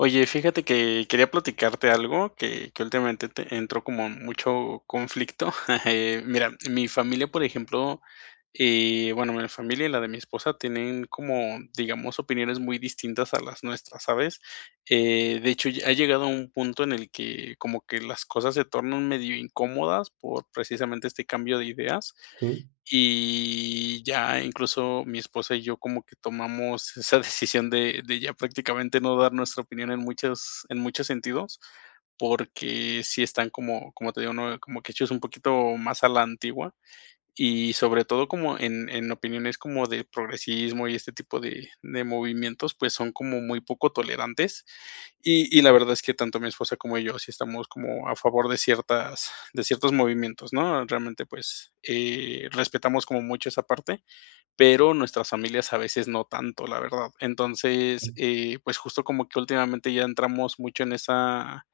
Oye, fíjate que quería platicarte algo que que últimamente te entró como mucho conflicto, eh, mira, mi familia, por ejemplo, eh, bueno, mi familia y la de mi esposa tienen como, digamos, opiniones muy distintas a las nuestras, ¿sabes?, eh, de hecho, lle ha llegado a un punto en el que como que las cosas se tornan medio incómodas por precisamente este cambio de ideas, Sí. y ya incluso mi esposa y yo como que tomamos esa decisión de de ya prácticamente no dar nuestra opinión en muchas en muchos sentidos, porque sí están como como te digo, ¿no?, como que hechos un poquito más a la antigua, y sobre todo como en en opiniones como de progresismo y este tipo de de movimientos, pues, son como muy poco tolerantes. Y y la verdad es que tanto mi esposa como yo sí estamos como a favor de ciertas de ciertos movimientos, ¿no? Realmente, pues, eh, respetamos como mucho esa parte, pero nuestras familias a veces no tanto, la verdad. Entonces, eh, pues, justo como que últimamente ya entramos mucho en esa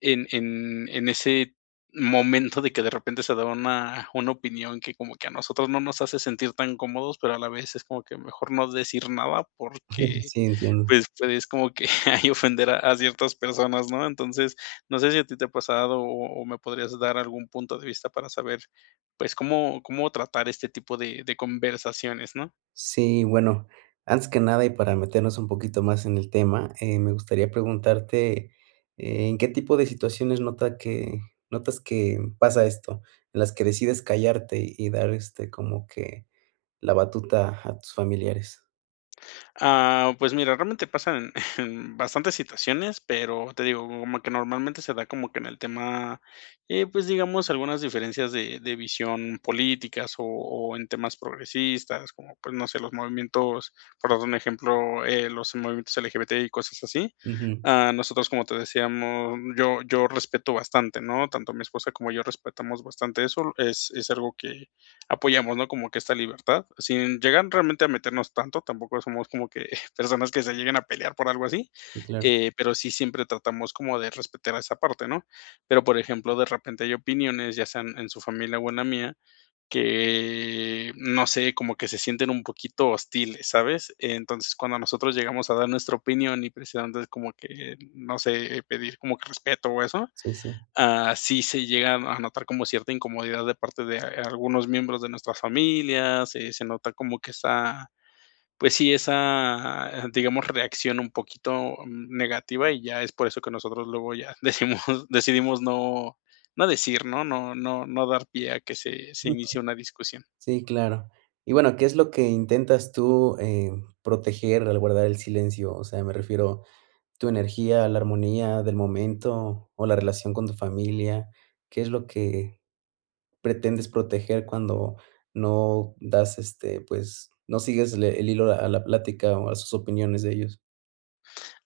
en en en ese momento de que de repente se da una una opinión que como que a nosotros no nos hace sentir tan cómodos, pero a la vez es como que mejor no decir nada, porque, Sí, entiendo. pues, es como que ahí ofender a a ciertas personas, ¿no? Entonces, no sé si a ti te ha pasado, o o me podrías dar algún punto de vista para saber, pues, cómo cómo tratar este tipo de de conversaciones, ¿no? Sí, bueno, antes que nada y para meternos un poquito más en el tema, eh, me gustaría preguntarte. ¿En qué tipo de situaciones nota que notas que pasa esto? En las que decides callarte, y dar, este, como que la batuta a tus familiares. Ah, pues, mira, realmente pasan en bastantes situaciones, pero te digo, como que normalmente se da como que en el tema, eh, pues, digamos, algunas diferencias de de visión políticas, o o en temas progresistas. Como, pues, no sé, los movimientos, por dar un ejemplo, eh, los movimientos LGBT, y cosas así. Ujú. Ah, nosotros, como te decíamos, yo yo respeto bastante, ¿no? Tanto mi esposa como yo respetamos bastante eso, es es algo que apoyamos, ¿no? Como que esta libertad. Sin llegar realmente a meternos tanto, tampoco somos como que personas que se lleguen a pelear por algo así, Si, claro. eh, pero sí siempre tratamos como de respetar a esa parte, ¿no? Pero, por ejemplo, de repente hay opiniones, ya sean en su familia o en la mía, que no sé, como que se sienten un poquito hostiles, ¿sabes? Entonces, cuando nosotros llegamos a dar nuestra opinión, y precisamente es como que, no sé, eh, pedir como que respeto o eso. Sí, sí. Ah, sí se llega a a notar como cierta incomodidad de parte de a algunos miembros de nuestras familias, eh, se nota como que esa, pues sí, esa, digamos, reacción un poquito, mm, negativa, y ya es por eso que nosotros luego ya decimos decidimos no no decir, ¿no? No no no dar pie a que se se inicie una discusión. Sí, claro. Y bueno, ¿qué es lo que intentas tú, eh, proteger al guardar el silencio? O sea, me refiero, ¿tu energía, la armonía del momento, o la relación con tu familia? ¿Qué es lo que pretendes proteger cuando no das este, pues, no sigues le el hilo a la plática, o a sus opiniones de ellos?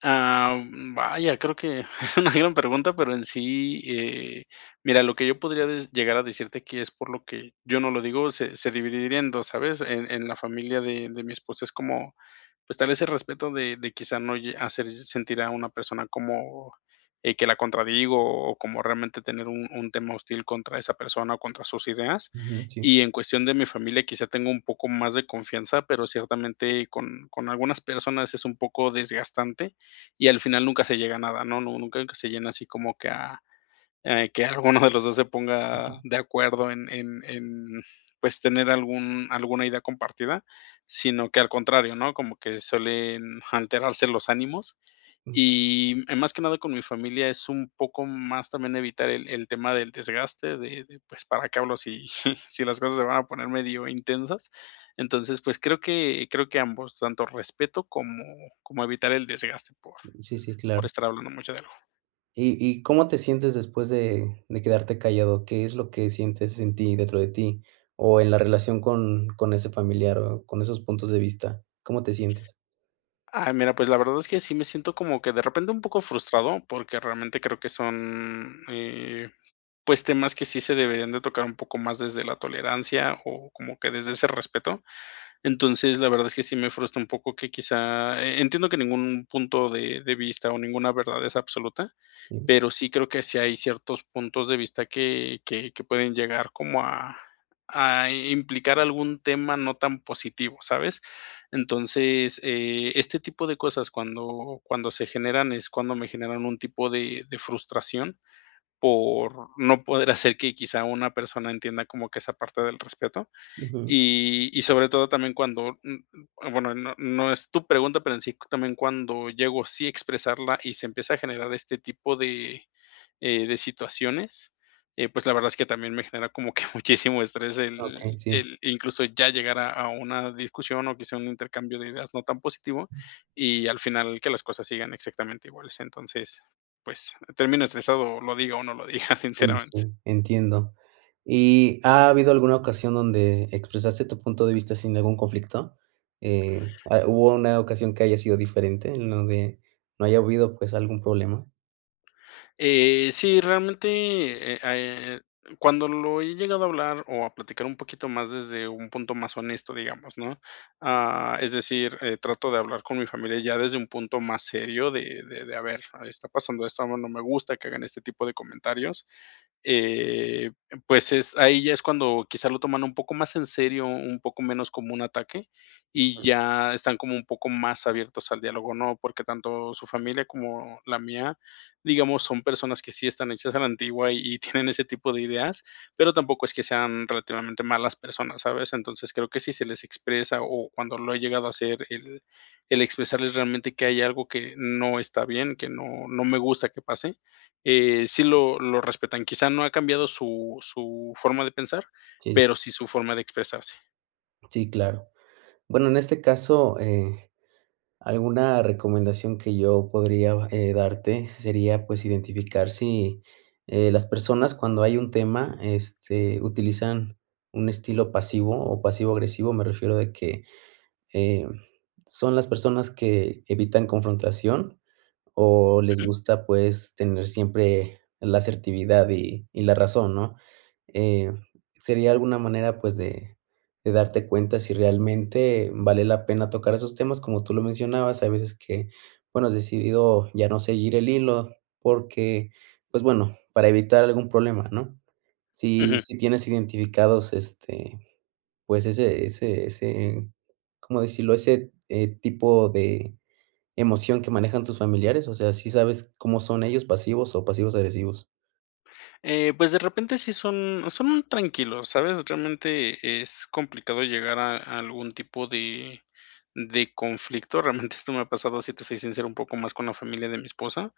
Ah, u mm, vaya, creo que es una gran pregunta, pero en sí eh, mira, lo que yo podría de llegar a decirte que es por lo que yo no lo digo, se se dividiría en 2, ¿sabes? En en la familia de de mi esposa es como, pues, tal ese respeto de de, quizá, no lle hacer se sentir a una persona como, eh, que la contradigo, o como realmente tener un un tema hostil contra esa persona o contra sus ideas. Ujú, sí. Y en cuestión de mi familia, quizá, tenga un poco más de confianza, pero ciertamente con con algunas personas es un poco desgastante, y al final nunca se llega a nada, ¿no? Nu nunca se llena así como que a eh, que alguno de los dos se ponga Ujú. de acuerdo en en en, pues, tener algún alguna idea compartida, sino que al contrario, ¿no? Como que suelen alterarse los ánimos. Mm. [unintelligible] Y, eh, más que nada con mi familia es un poco más también evitar el el tema del desgaste de, de, pues, para qué hablo si si las cosas se van a poner medio intensas. Entonces, pues, creo que creo que ambos, tanto respeto como, como evitar el desgaste por Sí, sí, por claro. estar hablando mucho de algo. ¿Y y cómo te sientes después de de quedarte callado? ¿Qué es lo que sientes en ti, dentro de ti? O en la relación con con ese familiar, o con esos puntos de vista, ¿cómo te sientes? Ay, mira, pues, la verdad es que sí me siento como que de repente un poco frustrado, porque realmente creo que son, eh, pues, temas que sí se deberían de tocar un poco más desde la tolerancia, o como que desde ese respeto. Entonces, la verdad es que sí me frustra un poco que quizá eh, entiendo que ningún punto de de vista, o ninguna verdad es absoluta, Ujú. pero sí creo que sí hay ciertos puntos de vista que que que pueden llegar como a a, eh, implicar algún tema no tan positivo, ¿sabes? Entonces, eh, este tipo de cosas cuando cuando se generan, es cuando me generan un tipo de de frustración por no poder hacer que, quizá, una persona entienda como que esa parte del respeto. Ujú. Y y sobre todo también cuando, n n bueno, no no es tu pregunta, pero en sí, también cuando llego, sí a expresarla, y se empieza a generar este tipo de, eh, de situaciones, eh, pues, la verdad es que también me genera como que muchísimo estrés Okey, el sí. el incluso, ya llegar a a una discusión, o quizá, un intercambio de ideas no tan positivo, y al final que las cosas sigan exactamente iguales. Entonces, pues, terminas estresado, lo diga, o no lo diga, Uy, sinceramente. sí, entiendo. ¿Y ha habido alguna ocasión donde expresaste tu punto de vista sin ningún conflicto?, eh, a ¿hubo una ocasión que haya sido diferente en donde no haya habido, pues, algún problema? Eh, sí, realmente, eh, ah, eh, cuando lo he llegado a hablar o a platicar un poquito más desde un punto más honesto, digamos, ¿no?, ah, es decir, eh, trato de hablar con mi familia ya desde un punto más serio de de de: "A ver, está pasando esto, a mi no me gusta que hagan este tipo de comentarios", eh, pues, es ahí ya es cuando quizás lo toman un poco más en serio, un poco menos como un ataque, y Ujú. ya están como un poco más abiertos al diálogo, ¿no? Porque tanto su familia como la mía, digamos, son personas que sí están hechas a la antigua y tienen ese tipo de ideas, pero tampoco es que sean relativamente malas personas, ¿sabes? Entonces, creo que si se les expresa, o cuando lo he llegado a hacer el el expresarles realmente que hay algo que no está bien, que no no me gusta que pase, eh, sí lo lo respetan. Quizá no ha cambiado su su forma de pensar, Sí, sí. pero sí su forma de expresarse. Sí, claro. Bueno, en este caso, eh, alguna recomendación que yo podría va eh, darte sería, pues, identificar si, eh, las personas cuando hay un tema, este, utilizan un estilo pasivo, o pasivo agresivo, me refiero de que, em, son las personas que evitan confrontación o les Ujú. gusta, pues, tener siempre la asertividad y y la razón, ¿no?, eh, sería alguna manera, pues, de de darte cuenta si realmente vale la pena tocar esos temas, como tú lo mencionabas, hay veces que, bueno, has decidido ya no seguir el hilo porque, pues, bueno, para evitar algún problema, ¿no? Si Ujú. si tienes identificados, este, pues, ese ese ese, ¿cómo decirlo? Ese, eh, tipo de emoción que manejan tus familiares, o sea, ¿sí sabes cómo son ellos? ¿Pasivos, o pasivo-agresivos? Eh, pues, de repente sí son son tranquilos, ¿sabes?, realmente es complicado llegar a a algún tipo de de conflicto, realmente esto me ha pasado, sí te soy sincero, un poco más con la familia de mi esposa,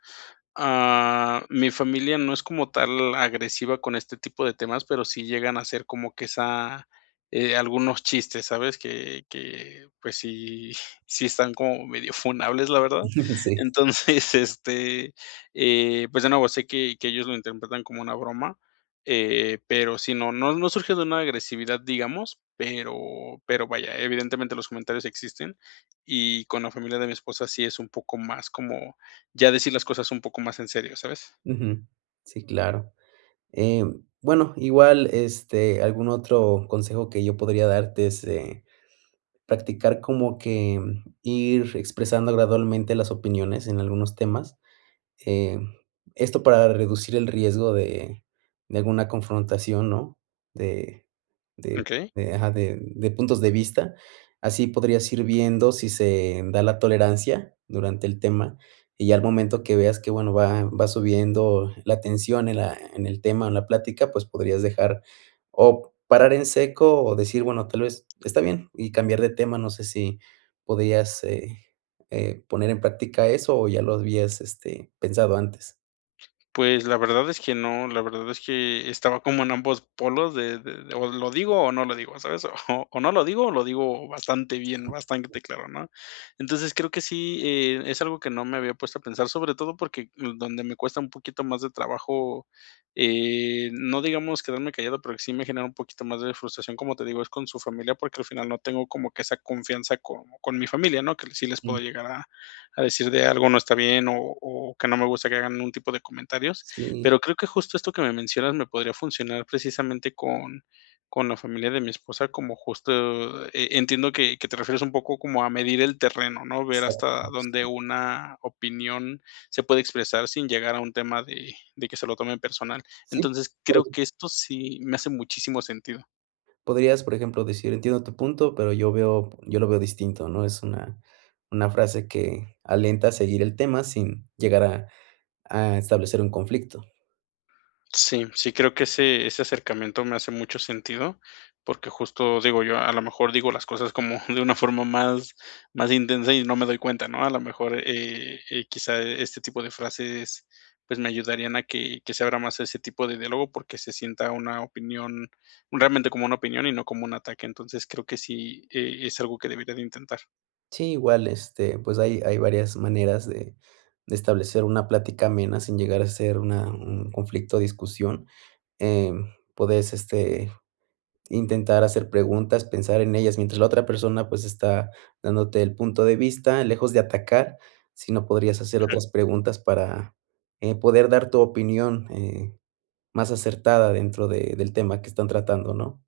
ah, mi familia no es como tal agresiva con este tipo de temas, pero sí llegan a hacer como que esa, eh, algunos chistes, ¿sabes?, que que, pues, sí sí están como medio funables, la verdad. No, sí. Entonces, este, eh, pues, de nuevo, sé que que ellos lo interpretan como una broma, eh, pero sí, no no no surge de una agresividad, digamos, pero pero vaya, evidentemente los comentarios existen, y con la familia de mi esposa sí es un poco más como ya decir las cosas un poco más en serio, ¿sabes? Ujú. Sí, claro, eh, bueno, igual, este, algún otro consejo que yo podría darte es, eh, practicar como que ir expresando gradualmente las opiniones en algunos temas, eh, esto para reducir el riesgo de de alguna confrontación, ¿no? De de Okey. de ajá, de de puntos de vista. Así podrías ir viendo si se da la tolerancia durante el tema, y ya al momento que veas que, bueno, va va subiendo la tensión en la en el tema o en la plática, pues, podrías dejar oc parar en seco o decir: "Bueno, tal vez está bien", y cambiar de tema. No sé si podrías, eh, eh, poner en práctica eso, o ya lo habías, este, pensado antes. Pues, la verdad es que no, la verdad es que estaba como en ambos polos de de, o lo digo, o no lo digo, ¿sabes? O o no lo digo, lo digo bastante bien, [unintelligible] bastante claro, ¿no? Entonces, creo que sí, eh, es algo que no me había puesto a pensar, sobre todo porque d donde me cuesta un poquito más de trabajo, eh, no digamos quedarme callado, pero sí me genera un poquito más de frustración, como te digo, es con su familia, porque, al final, no tengo como que esa confianza, con con mi familia, ¿no?, que sí les puedo [unintelligible] llegar a a decir de algo no está bien, o o que no me gusta que hagan algún tipo de comentarios. Sí. Pero creo que justo esto que me mencionas me podría funcionar precisamente con con la familia de mi esposa, como justo, e entiendo que que te refieres un poco como a medir el terreno, ¿no?, ver hasta dónde [unintelligible] una opinión se puede expresar sin llegar a un tema de de que se lo tomen personal. Sí. Entonces, creo [unintelligible] que esto sí me hace muchísimo sentido. Podrías, por ejemplo, decir: "Entiendo tu punto, pero yo veo yo lo veo distinto", ¿no? Es una una frase que alienta a seguir el tema sin llegar a a establecer un conflicto. Sí. Sí creo que ese ese acercamiento, me hace mucho sentido. Porque justo, digo yo, a lo mejor, digo las cosas, como de una forma más más intensa y no me doy cuenta, ¿no? A la mejor, eh eh, quizá, este tipo de frases, pues me ayudarían a que que se abra más ese tipo de diálogo, porque se sienta una opinión realmente como una opinión y no como un ataque. Entonces, creo que sí, eh, es algo que debería de intentar. Sí. Igual, este, pues hay hay varias maneras de de establecer, una plática amena, sin llegar a ser una un conflicto o discusión, em, podés este, intentar hacer preguntas, pensar en ellas, mientras la otra persona, pues, está dándote el punto de vista, lejos de atacar, sino, podrías hacer Ujú. otras preguntas, para, eh, poder dar tu opinión, eh, más acertada, dentro de del tema, que están tratando, ¿no?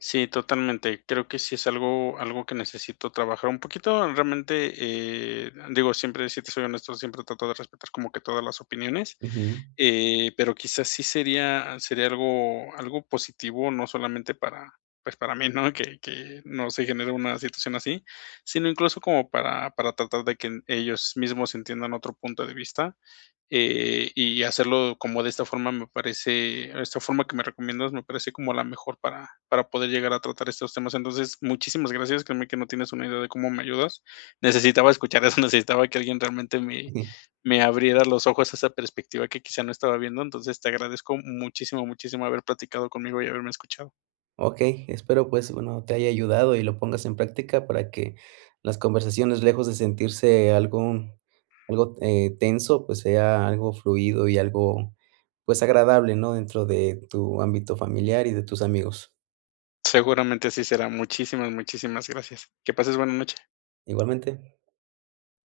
Sí, totalmente. Creo, que sí es algo algo, que necesito trabajar, un poquito. Realmente, eh, digo, siempre, si te soy honesto, siempre trato de respetar, como que todas las opiniones, Ujú. eh, pero quizás, sí sería sería algo algo positivo, no solamente para pues, para mí, ¿no? Que que no se genere una situación así. Sino incluso, como, para para tratar, de que ellos mismos, entiendan otro punto de vista, eh, y hacerlo, como de esta forma, me parece Esta forma que me recomiendas, me parece como la mejor, para para poder llegar a tratar estos temas. Entonces, muchísimas gracias. Créeme, que no tienes una idea de cómo me ayudas. Necesitaba escuchar eso, necesitaba, que alguien realmente me [unintelligible] me abriera los ojos, a esa perspectiva, que quizá, no estaba viendo. Entonces, te agradezco muchísimo, muchísimo, haber platicado conmigo, y haberme escuchado. Okey. Espero, pues, bueno, te haya ayudado, y lo pongas en práctica. Para que, las conversaciones, lejos de sentirse algo algo, eh tenso, pues sea algo fluido, y algo pues, agradable, ¿no? Dentro de tu ámbito familiar, y de tus amigos. Seguramente así será. Muchísimas, muchísimas gracias. Que pases buena noche. Igualmente.